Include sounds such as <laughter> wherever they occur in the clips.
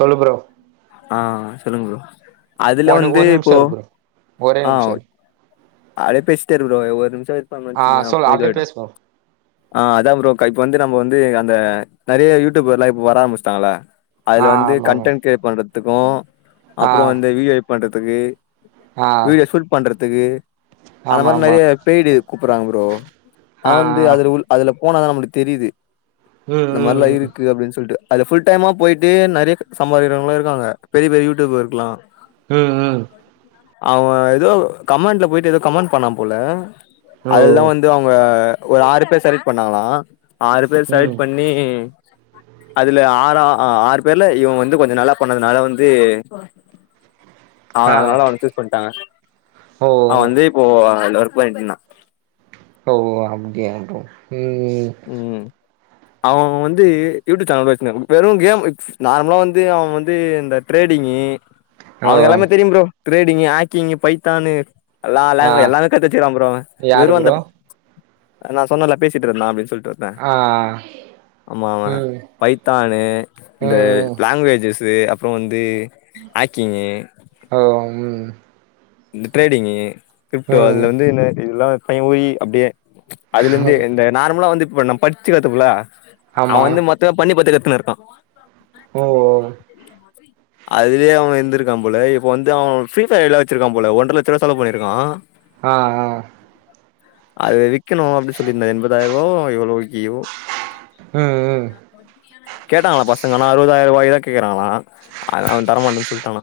சொல்லு ப்ரோ ஆ சொல்லுங்க ப்ரோ அதுல ஒன் வந்து ஒரு இப்போ நிமிஷோ இரு ப்ரோ ஒரே ஆ நிமிஷோ இரு அப்டியே பேசிட்டே இரு ப்ரோ ஒரு நிமிஷொ வைட் பண்ணோ ஆ வெச்சுக்கயே சொல்லு அப்றோ அப்டியே இதாயிடு பேசு ப்ரோ ஆ அதா ப்ரோ இப்ப வந்து நம்ம வந்து அந்த நெறையா யூடியூபர் எல்லா இப்ப‌ வர ஆரம்பிச்சிட்டாங்களா ஆ அதுல வந்து ஆமா கண்டென்ட் கிரியேட் பண்றதுக்கு ஆமா அப்றோ வந்து ஆ வீடியோ எடிட் பண்றதுக்கு ஆ வீடியோ ஷூட் பண்றதுக்கு அந்த ஆமா மாரி ஆமா நெறைய பேய்டு கூப்பிடுறாங்க ப்ரோ அதா ஆ வந்து ஆ அதுல உள்ள அதுல போனாதா நம்மளுக்கு தெரியுது ம் இந்த மாரிலா ம் இருக்கு அப்டின்னு சொல்லிட்டு அதுல ஃபுல் டைமா போயிட்டு நெறைய சம்பாக்கிறவங்களு இருக்காங்க பெரிய பெரிய யூடியூபர்க்கெல்லா ம் ம் அவ ஏதோ கமெண்ட்ல போயிட்டு ஏதோ கமெண்ட் பண்ணா போல ஓ அதுலதா வந் அவங்க ஒரு ஆறு பேர் செலக்ட் பண்ணங்களா ஆறு பேர் ம் செலக்ட் பண்ணி அதுல ஆற ஆறு பேர்ல இவங்க வந்து கொஞ்சோ நல்லா பண்ணதுனால வந்து அவன ஆ அதனால அவன ஷீஸ் பண்ணிட்டாங்க ஓ அவ வந்து இப்போ அதுல ஒர்க் பண்ணிட்டு இருந்தா ஓ அப்படியா ப்ரோ ‌ம் ம் ம் அவ வந்து யூடியூப் சேனல் வெச்சிருந்த வெறும் கேமு நார்மலா வந்து அவ வந்து இந்த டிரேடிங்கி ஓ அவனுக்கு எல்லாமே தெரியு ப்ரோ டிரேடிங்கி ஆக்கிங்கி பைத்தானு எல்லா ஆ லாங் எல்லாமே கத்து வெச்சிருக்கா ப்ரோ அவ யாரு வெறு அந்த ப்ரோ நா சொன்னேல பேசிட்டு இருந்தா அப்டின் சொல்ட்டார் ஆ ஆமா அவ ம் பைத்தானு இந்த ம் லாங்குவேஜஸ்சு அப் அப்றோ வந்து ஆக்கிங்கி ம் இந்த டிரேடிங்கி கிரிப்டோ ம் அதுல வந்து என்ன இதெல்லா <unintelligible> அப்டியே அதுல இருந்து இந்த நார்மலா வந்து இப்ப நம்ம படிச்சு கத்துப்புல அவ ஆமா வந்து மொத்தமா பண்ணி பாத்து கத்துன்னு இருக்கா ஓ ஓ அதுலயே அவ இருந்திருக்கான போல வந்து அவ ஃப்ரீ பயர் எல்ல வெச்சிருக்க போல ஒன்றர லட்ச ரூவா செலவு பண்ணி இருக்கா ஆ ஆ அது விக்கனு அப்டின்னு சொல்லியிருந்தா எண்பதாயிர ரூபாக்கோ எவ்ளோக்கியோ ம் ம் கேட்டாங்கலா பசங்கனா அறுவ்தாயிர்ருவாயா கேக்குறாங்ளா அ அவே தரமாட்டன் சொல்ட்டானா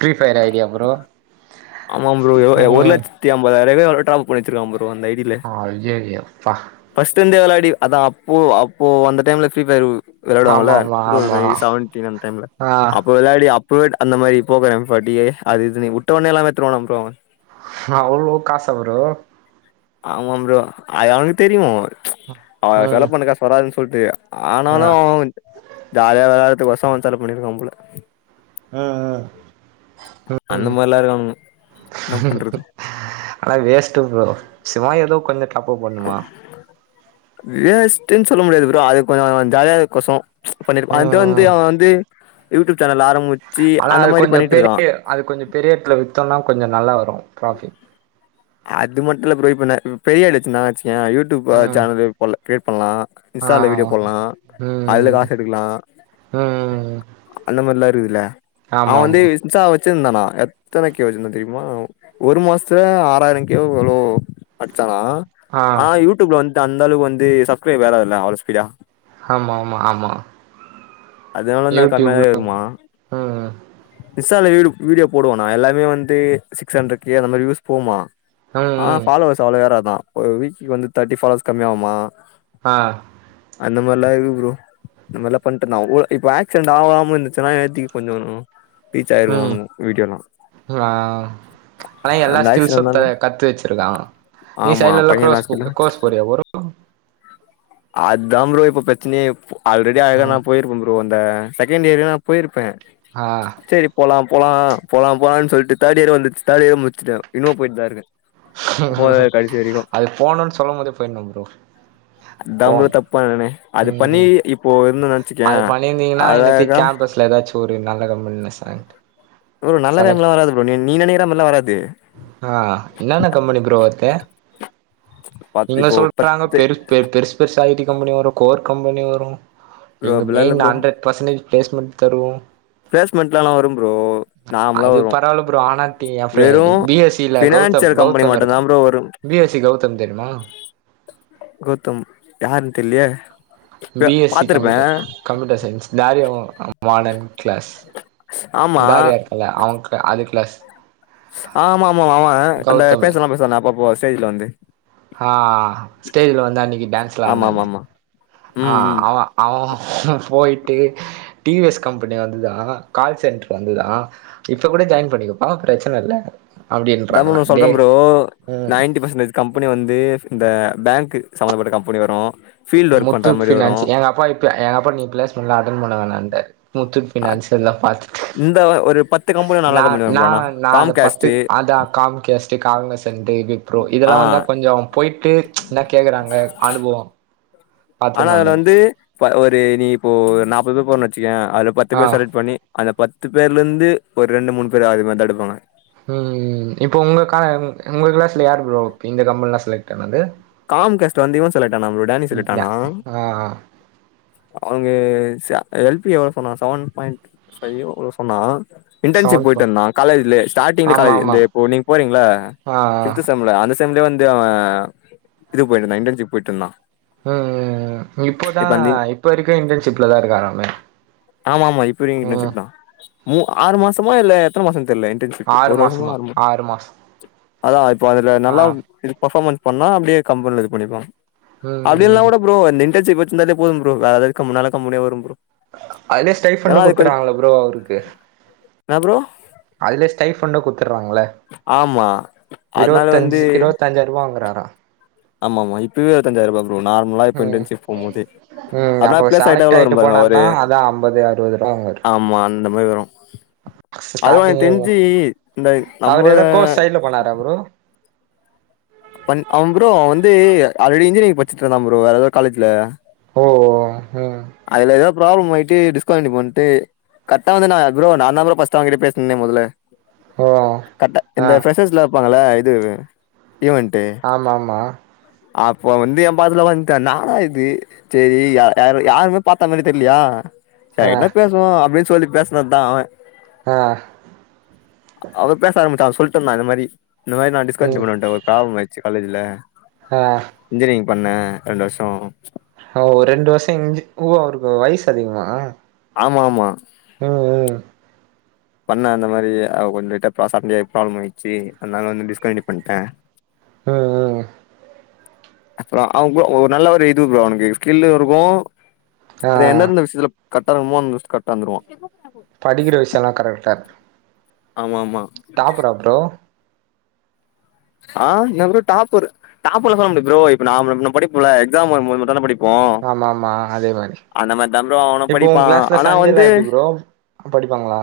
ஃப்ரீ ஃபயர் ஐடியா ப்ரோ ஆமா ப்ரோ எ ஒ ஒரு ம் லட்ச் நூத்தி ஐம்பதாயவாய்க்கோ எவ்ளவோ டாப்பப் பண்ணி வெச்சிருக்கா ப்ரோ அந்த ஐய்யய்யோ அப்பா ஃபஸ்ட் இருந்தே வெளாடி அதா அப்போ அப்போ வந்த டைம்ல ஃப்ரீ பயர் ஆமா வெளாடுவாங்கள்ல ஆமா டூ ஆமா தௌச்சன் எயிட் செவன்டீன் அந்த டைம்ல ஆ அப்போ வெளாடி அப்ப அந்த மாரி <unintelligible> அப்படியே அது இதுன்னு வுட்டுவான்னா எல்லாமே வுட்டு வருவானா ப்ரோ அவ்ளோ காசா ப்ரோ ஆமா ப்ரோ ஆ அவனுக்கு தெரியு ஆ ம் செலவு பண்ண காசு வராதுன்னு சொல்ட்டு ஆ ஆனாலு ஜாலியா வெளாட்றதுக்கொசரோ அவ செலவு பண்ணிருக்கா போல ம் ம் ம் அந்த மாரில்லா இருக்கானுங்க என்ன பண்றது ஆனா வேஸ்ட்டு ப்ரோ சிவா ஏதோ கொஞ்சோ தப்பு பண்ணுமா வேஸ்ட்ன்னு சொல்ல முடியாது ப்ரோ அது கொஞ்சோ ஜாலியா இருக்கரக்கொசரோ பண்ணிருப்பா அ வந்து ம் அவ வந்து யூடியூப் சேனல் ஆரம்பிச்ச ஆனா அது கொஞ்ச பெரிய அது கொஞ்ச பெரிய எடத்துல வித்தோண்ணா கொஞ்ச நல்லா வரு ப்ராஃபிட் அது மட்டு இல்ல ப்ரோ இப்ப நா பெரிய ஆடச்சுனா வெச்சுக்கியே யூடியூப் அ ம் சேனலு போட்ல கிரியேட் பண்லா ஆ இன்ஸ்டால வீடியோ போட்லா அதில ம் காஸ் எடுக்கலா ம் அந்த மாரிலா இருக்குதுல்ல அவ ஆமா வந்து ஆமா இன்ஸ்ட்டா வெச் சிருந்தானா எத்தன கே வெச்சிருந்தா தெரியிமா ஒரு மாசத்துல ஆறாயிரோ கே வோ எவ்ளோ அடிச்சான ஆ ஆனா யூடியூப்ல வந்துட்டு அந்தளவுக்கு வந்து சப்ஸ்கிரைப் வேற இல்ல அவ்ளோ ஸ்பீடா ஆமா ஆமா ஆமா அதனால என்ன யூடியூப்ல கம்மியாயி வருமா ம் இன்ஸால வீடு வீடியோ போடுவானா எல்லாமே வந்து சிக்ஸ் ஹண்ரட் கே அந்த மாரி வியூஸ் போகுமா ம் ஆ ம் ஃபாலோவர்ஸ் அவ்ளோ ஏறாதா ஒரு வீக்க்கு வந்து தேட்டி ஃபாலோவர்ஸ் கம்மியாகுமா ஆ அந்த மாரிலா இருக்கு ப்ரோ நல்லா பண்ட்ருந்தா ஓ இப்ப ஏக்ஸிரன்ட் ஆவாம இருந் சின்னா <unintelligible> கொஞ்சானு ரீச்சாயிருக்கு வீடியோலா லா ஆனா எல்லா அந்த ஸ்கில்ஸு ஆக்சிடென்ட்னால கத்து வெச்சிருக்கா நீ சைட்ல எல்லா க்ரோஸ் கோர்ஸ் போறியா ப்ரோ அத் தாம் பரோ இப்ப பிரச்சனயே ஆல்ரெடி அழகா நா போயிருப்பம் ப்ரோ இந்த செகண்ட் இயரே நா போயிருப்பே ஆ செரி போலாம் போலா போலாம் போலான் சொல்ட்டு தேட் இயரே வந்துர்ச்சு தேட் இயர் முடிச்சிட்டே இன்னு போயிட் தா இருக்கே போறே கடசி வரைக்கு போணுன் சொல்லும்போதே போயிர்னும் ப்ரோ அத் தாம் ப்ரோ போம் தப்பு பண்ணுனே அது பண்ணி ம் இப்போ இருந்தே வெச்சிக்கியே அழகா <unintelligible> சோறு நல்ல கம்பெனில செலக்ட் ப்ரோ நல்ல கம்பென்லா செலக்ட் வராது ப்ரோ நீ நீ நெனைக்கிற மாரில்லா வராது ஆ என்னன்ன கம்பெனி ப்ரோ வர்து இங்க இப்போ சொல்றாங்க பத்து பெரு பெ பெருசு பெருசா ஐ டி கம்பெனி வரு கோர் கம்பெனி வரு ப்ரோ இங்க அப்டிலா இல்ல main bro hundred percentage placement தருவோ பிளேஸ்மெண்ட்லலா வரும் ப்ரோ நார்மலா அது வரு பரவால்ல ப்ரோ ஆனாத்தி எ ப்ரெ வெறு பி எஸ் சி ல கௌதம் ஃபினான்சியல் கம்பெனி கௌதம் இருக்கா மட்டுந்தா ப்ரோ வரு பி எஸ் சி கௌதம் தெரிமா கௌதம் யாருன் தெர்லையே த பி எஸ் சி பாத்துருப்பே கம்ப்யூட்டர் கம்ப்யூட்டர் சயின்ஸ் தாரியாவு மாடன் க்ளாஸ் ஆமா தாரியா இல்ல அவுங்க அது க்ளாஸ் ஆமாமா ஆமா அந்த கௌதமு பேசெல்லா பேசுவானே அப்பப்போ ஸ்டேஜ்ல வந்து ஆ ஸ்டேஜ்ல வந்தான்னைக்கு டான்ஸ்லா ஆமா ஆமா ஆட்னானே ஆமா ஆ ம் ம் அவ அவ போயிட்டு டி வி எஸ் கம்பெனி வந்துதா கால்சென்டர் வந்துதா இப்ப கூட ஜாயின் பண்ணிக்கப்பா பிரச்சன இல்ல த முனு அப்டின்றாங்களா சொல்றே டே ப்ரோ ம் நைன்டி பர்சன்டேஜ் கம்பெனி வந்து இந்த பேங்க்கு சம்பந்தப்பட்ட கம்பெனி வரு ஃபீல்டு ஒர்க் பண்ற முத்தூட் மாரி வரு பினான்ஸ் எங்கப்பா இப்பியே எங்கப்பா நீ ப்ளேஸ்மெண்ட்லா அட்டன் பண்ண வேண்டான்டாரு முத்தூட் அ பினான்ஸ் எல்லா பாத்துட்டு இந்த ஒரு பத்து கம்பெனி நல்ல நா கம்பெனி வரு நா ப்ரோ ஆனா நா அத பத்து காம்கேஸ்ட்டு அத காம்மிக்க வெஸ்ட்டு <unintelligible> ப்ரோ ஆ இதெல்லா வந்தா கொஞ்சோ போயிட்டு என்ன கேக்குறாங்க அனுபவோ ஆனா பாத்துக்குனு அதுல வந்தனு வந்து ஒரு நீ இப்போ நாப்பது பேர் போறோன் வெச்சுக்கயே அதுல பத்து ஆ பேர் செலக்ட் பண்ணி அந்த பத்து பேர்லருந்து ஒரு ரெண்டு மூணு பேர் அது மாத் தா எடுப்பாங்க ம் இப்போ உங்க கா உங்க க்ளாஸ்ல யார்ரு ப்ரோ இந்த கம்பெனிலா செலக்ட்டானது காம் கேஸ்ட் வந்து இவ செலக்ட் ஆனா ப்ரோ டேனி செலக்ட் ஆனா ஆ ஆ அவங்க ச எல் பி எவ்வளோ சொன்னா செவன் பாயிண்ட் ஃபையோ எவ்ளோ சொன்னா இன்டர்ன்ஷிப் சவுண்ட் போ போயிட்டுந்தா காலேஜ்லே ஸ்டார்ட்ங்லே ஆமா காலேஜ் ஆமா இந்த இப்போ நீங் போறீங்களா ஆ ஃபிப்த்து சம்ல அந்த செம்லியே வந்து அவ இதுக் போயிட் இருந்தா இண்டன்சிப் போயிட்ருந்தா ம் இப்போதா இப்ப இருக்க இன்டர்ன்ஷிப்ல தா இருக்காராமே ஆமா ஆமா இப்ப இருந்தே ம் இன்டர்ன்ஷிப் தா மூ ஆறு மாசமோ இல்ல எத்தன மாசன் தெர்லே டண்சிப்பு ஆறு ஒரு வருஷமா மாசமா ஆறு மா மாசோ அதா இப்ப அதுல ஆ நல்லாவ் இரு ஃபர்மன்ஸ் பண்ணா அப்படியே கம்பெல்ல இது பண்ணிர்பாங் அப்படின்லா ம் கூட ப்ரோ இந்த இன்டர்ன்ஷிப் வச்சிருந்தாலே போதும் ப்ரோ வேல இருக்க முன்னால்ல கம்பெனியா வரும் ப்ரோ அதுலேயே ஸ்டைட் ஏன்னா ஃபண்டு அது கொஞ்ச குடுத்துறாங்கள ப்ரோ அவருக்கு என்ன ப்ரோ அதிலே ஸ்டைஃபண்டு குத்தற்றாங்கள ஆமா அதனால இருவத்தஞ்சு இருவத்தஞ்சாயிரவா வாங்கறாரா ஆம்மா ஆம்மா இப்பவே இருவத்தஞ்சாயிரரூபா ப்ரோ நார்மலா இப்ப ம் இன்டென்ஷிப் போம் மோது ம் அப்போ செலக்ட் ஆயிட்டு போனார்னா அதா ஐம்பது அறவது ரூவா வாங்குவார் ஆமா அந்த மாரி வரு அதுவு எனக் ஸ்டார்டிங்கே தெஞ்சி இந்த நம்ம ட்டு போனாரா ப்ரோ பண் அவ ப்ரோ வந்து ஆல்ரெடி இன்ஜினியரிங் பச்சிட்ருந்தா ப்ரோ வேற எதோ காலேஜ்ல ஓ ம் அதுல எதோ ப்ராப்ளம் ஆயிட்டு டிஸ்கன்டினியூ பண்ட்டு கர்ட்டா ட வந்து நா ப்ரோ நாந்தாப்ரோ பஸ்ட்டா அவகிட்ட பேஸ்னே மொதல ஓ கட்டா ஆ இந்த ப்ரெஷ்ஷஷ்லா வெப்பாங்கல்ல இது ஈவென்ட்டு ஆமா ஆமா அப்போ வந்து எம் பாஸ்ல வந்ட்ட னாடா இது செரி யா யாரு யாருமே பாத்த மாரி தெர்லியா ஆ செரி என்ன பேசுவோ அப்டின் சொல்லி பேஸ்னது தா அவ ஆ அவ பேச ஆரம்பிச்சா அவ சொல்டுந்தா இந்த மாரி இந்த மாரி நா டிஸ்கன்டினியூ ம் பண்ணி வன்டே ஒரு பிராப்லம் ஆய் சு காலேஜ்ல ஆ இன்ஜினிரிங் பண்ண ரெண்டு வர்ஷோ ஓ ரெண்டு வர்ஷ இன்ஜி ஓ அவருக்கு வய்சு அதிகமா ஆமா ஆமா ம் ம் பண்ண அந்த மாரி அவ கொஞ் லைட்டா ப்ரா சண்ட்யாயி ப்ராப்ளம் ஆயிச்சு அத்னால வந்து டிஸ்கண்ட்யூ பண்ட்ட அ அ அப்ற அவ்ங்கு ஒரு நல்ல ஒரு இது ப்ரோ அவ்னுக்கு ஸ்கில்லு இருக்கு ஆ அது எந்தந்த விஷ்த்துல கர்ட்டா ரிமுவான்துஸ் கர்ட்டா வந்துருவா படிக்கிற விஷ்யல்லா கரெக்ட்டா இருக்டு ஆமாமா டாப்புரா ப்ரோ ஆ இன்னா புரோ டாப்பரு டாப்பர் சொல்ல முடிய்து ப்ரோ இப்ப நாம் நம் நம் படிப்புல எக்ஸாம் வரமோது மட்தான படிப் ஆம்மாமா அதே மாரி மாரிதா ப்ரோ அவனு இப்போ படிப்பா உங் ஆனா வந்து சஞ்சய்லா எப்டி ப்ரோ படிப்பாங்ளா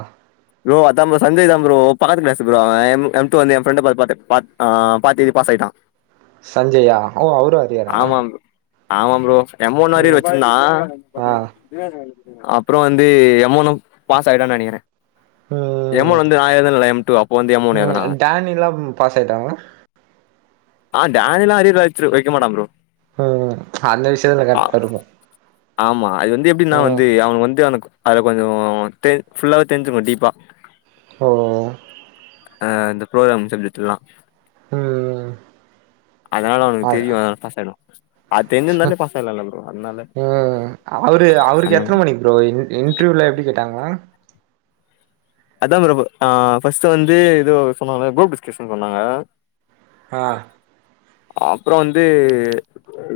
ரோ அதா ப்ரோ சஞ்சய் தா ப்ரோ பக்கத்து கிளாஸ் ப்ரோ அவ எம்மு எம் டு வந்து எ ஃப்ரண்ட பா பாத்து பாத் ஆ பாத் எழுதி பாஸ் ஆய்ட்டா. சஞ்ஜையா ஓ அவரு அரியரா ஆமாம் ப்ரோ ஏ முன்னாடியே இத ம் வச்சிர்ந்தா ஆ அப்புறோ வந்து எமொனு பாஸ் ஆயிடுவான் நெனைக்கிறே எமௌன் ம் வந்து நா எதுல்ல எம் டூ அப்ப வந்து எமௌன் ம் எதனா அவ டேனிலா பாஸ் ஆயிட்டாங்களா ஆ டானில்லா அரியர் வச்ரு வெக்க மாட்டா ப்ரோ ம் அந்த விஷயத்துலா ஆ கர்ட்டா இருப்ப ஆமா அது வந்து எப்டின்னா வந்து அவனுக் வந்து அந்த கொ அதுல கொஞ்சோ தெ ஃபுல்லாவே தெர்ஞ்சும்மடீப்பா ஒ ஒ அ இந்த ப்ரோக்ராம் சப்ஜட்ல்லா ம் அதனால அவுனுக் அதா தெரியு அதனால பாசாயிடுவா அது தெர்ஞ்சிருந்தாலே பாஸ் ஆயிட்லால்லா இல்ல ப்ரோ அத்னால அ அவுரு அவுருக் எத்துன மணிக் ப்ரோ இன் இன்ட்ர்யூலா எப்டி கேட்டாங்க அதா ப்ரோ ஆ ஃபர்ஸ்ட் வந்து எதோ சொன்னாங்கள குரூப் டிஸ்கஷன் சொன்னாங்க அ அப்புற வந்து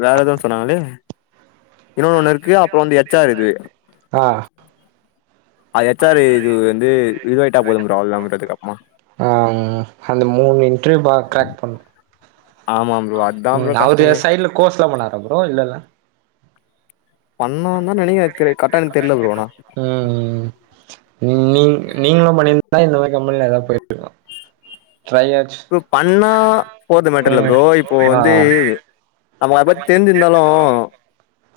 வேற எதோ ஒன் சொன்னாங்களே இன்னொன் ஒன்னு இருக்கு அப்புற வந்து எச் ஆர் இதுவே ஆ அ எச் ஆரு இது வந்து இதுவ் ஆயிட்டா போதும் ப்ரோ அவுள் நம் அதுக் அப்மா ஆ அந்த மூண் இன்ட்ர்வியூ பா க்ரேக் பண்னு ஆமா ப்ரோ அட் ம் அவுரு எத் சைட்ல கோர்ஸ்லா பண்ணாரா ப்ரோ இல்லல்ல பண்ணான்தா நெனக்கிற தெரி கர்ட்டா எனுக் தெர்ல ப்ரோ அனா ம் ம் நீங் நீங்ளு பண்ணிருந்தா இந்த மாரி கம்பெனில எதா போயிட்ருக்லா ட்ரை ஆச்சு ப்ரோ பண்ணா போற்து மேட்டர் இல்ல ப்ரோ இப்போ ஆ வந்து நமக் அத பத்தி தெர்ஞ்சிர்ந்தாலு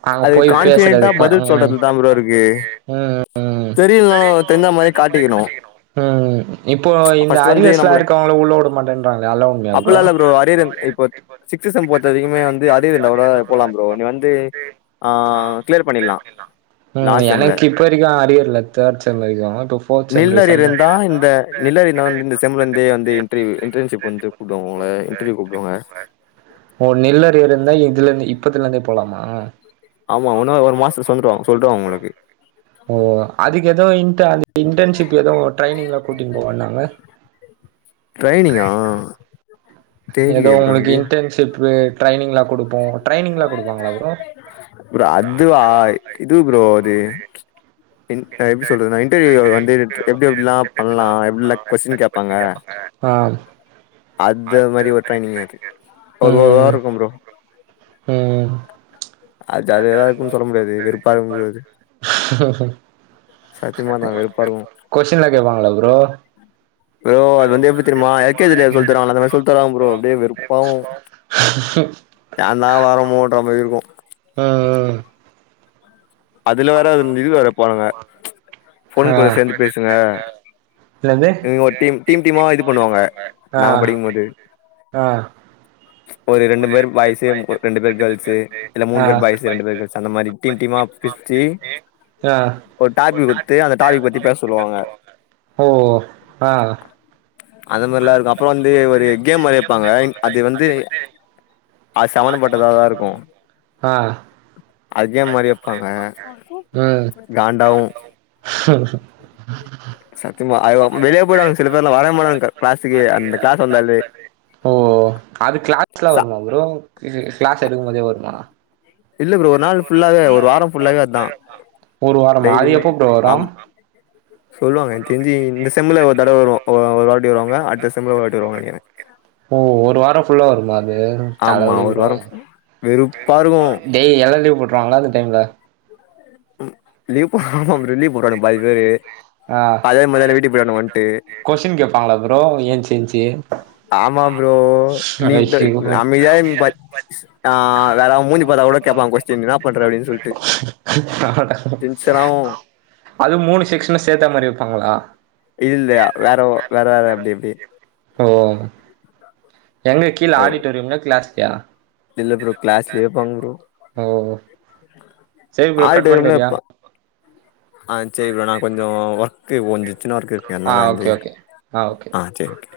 அங்க அது போய் கான்பிடென்ட்டா பேசுறதுக்கு பதுல் ம் சொல்றதுல்தா ப்ரோ இருக்கு ம் ம் தெரிய்ல்னாலு தெர்ஞ்சா மாரி காட்டிக்கிணு அ அ இப்போ இந்த அரியர்ஸ்லா நம்மள இருக்கவுங்ள உள்ள உட மாட்டன்றாங்ளே அத்லா உண்ம்யா ப்ரோ அப்பல்லா இல்ல அரியர் இப்போ சிக்ஸு சம் போத்த வரிக்குமே வந்து அதியர் இர்ந்தா கூட போலாம் ப்ரோ நீ வந்து ஆ கிளியர் க்ளியர் பண்ணிடலா பண்ணிர்லா ம் லாஸ்ட் செம்ல எனக் இப்ப வரிக்கு அரியர் இல்ல தேட் செம் வரிக்கு டூஃப் நில் அரியர் இர்ந்தா இந்த நில் அரியர்ந்தா வந்து இந்த செம்லந்தே வந்து இன்ட்ர்வீயூ இன்டன்ஷிப் வந்து கூப்டுவாங்கல இன்டர்வியூ கூப்டுவாங்க ஒ நில் அரியர் இர்ந்தா இதுலந்து இப்பத்துலந்தே போலாமா ஆமா உன்னவ ஒரு மாஸ்த்துல சொல்டுவாங் சொல்டுவாங்க உங்களுக்கு ஒ ஒ அதுக்கு எதோ இன்ட்ட இன்டன்ஷிப்பு எதோ ட்ரைனிங்லா கூட்டின் போவன்னாங்க ட்ரைனிங்கா எதோ தெர்லயே ப்ரோ உங்களுக்கு எனக்கு இன்ட்டன்ஷிப்பு ட்ரைனிங்லா குடுப்போ ட்ரைனிங்லா குடுப்பாங்களா ப்ரோ ப்ரோ அதுவா இது ப்ரோ அது இ எப்டி சொல்றது நா இன்டர்வியூ வந்து எ எப்டி எப்டிலா பண்லா எப்டிலா கொஸ்டின் கேப்பாங்க அ அந்த மாதிரி ஒரு ட்ரைனிங் அது ஒரு ஒருவார ம் இருக்கு ப்ரோ ம் அது ஜாலியாதா இருக்கும்ன்னு சொல்ல முடியாது வெருப்பா இருக்கு அது சத்தியமா தா வெறுப்பா இருக்கு கொசிடின்லா கேப்பாங்களா ப்ரோ ப்ரோ அது வந்து எப்டி தெரியுமா எல் கே ஜில சொல்லி தருவாங்கல அது மாரி சொல்லி தருவாங்க ப்ரோ அப்டியே வெறுப்பாவு ஏன் தா வர மோன்ற மாதிரி இருக்கு அ அ அதுல வேற அந் அது இது வேற போறாங்க ஆ பொண்ணுங்கூட சேந்து பேசுங்க என்னது எங்க ஒரு டீம் டீம் டீமா இது பண்ணுவாங்க நாங் படிக்கும்மோது அ ஒரு ரெண்டு பேரு பாய்ஸு ஒரு ரெண்டு பேரு கேர்ள்ஸு இல்ல ஆ மூணு பேர் பாய்ஸு ரெண்டு பேர் கேர்ள்ஸ் அந்த மாரி டீம் டீமா பிரிச்சி ஆ ஒரு டாபிக் குடுத்து அந்த டாபிக் பத்தி பேச சொல்லுவாங்க ஓ ஆ அது மாதிரிலா இருக்கு அப்புறோ வந்து ஒரு கேம் மாரி வப்பாங்க அது வந்து அ செவனப்பட்டதாதா இருக்கு ஆ அதே மாரியே வப்பாங்க ம் காண்டாவு சத்தியமா அய்யோ வெளிய போயிடுவாங்க சில பேர்லா வரவே மாட்டாங்க க்ளாஸ்க்கே அந்த க்ளாஸ் வந்தாலே ஓ அது கிளாஸ்க்குலா ச வருமா ப்ரோ இல்ல கிளாஸ் எடுக்கும்போதே வருமா இல்ல ப்ரோ ஒரு நாள் ஃபுல்லாவே ஒரு வாரோ ஃபுல்லாவே அதா ஒரு வாரமா அது டெய்லியுமே எப்போ ப்ரோ வரு ஆமா சொல்லுவாங்க எனக்கு தெரிஞ்சு இந்த செம்ல ஒரு தடவ வரு ஒரு வாட்டி வருவாங்க அடுத்த செம்ல ஒரு வாட்டி வருவாங்க ஓ ஒரு வாரோ ஃபுல்லா வருமா அது ஆமா தலவலி ஒரு ப்ரோ வாரோ வெறுப்பா இருக்கு டேய் எல்லா லீவு போட்ருவாங்களா அந்த டைம்ல லீவ் போ ஆமா ப்ரோ லீவ் போட்ருவாங்க பாதி பேரு ஆ அதே மாரி மதியான வீட்டுக்கு போயிர்வான்வோ வன்ட்டு கொஸ்டின் கேப்பாங்களா ப்ரோ ஏன்ச்சி ஏன்ச்சு ஆமா ப்ரோ நீ ஐயோ அமைதியா <unintelligible> ஆ வேற அவன் மூஞ்ச பாத்தா கூட கேப்பாங்க கொஸ்டின் என்ன பண்ற அப்டினு ஆவு அட அது மூணு செக்ஸனு சேத்தா மாரி வப்பாங்களா இல்ல வேறோ வேற வேற அப்டி இப்டி ஓ எங்க கீழ ஆடிட்டோரியம்லா கிளாஸ்லயா இல்ல ப்ரோ கிளாஸ்லியே வப்பாங்க ப்ரோ ஓ சரி ப்ரோ ஆல் கட் டைம்ல பண்றியா இப்ப ஆ சேரி ப்ரோ நா கொஞ்சோ ஒர்க் கு வந்து சின்ன ஒர்க்கு இருக்கு ஆ அதனால ஓகே வந்து ஓகே ஓகே ஆ சேரி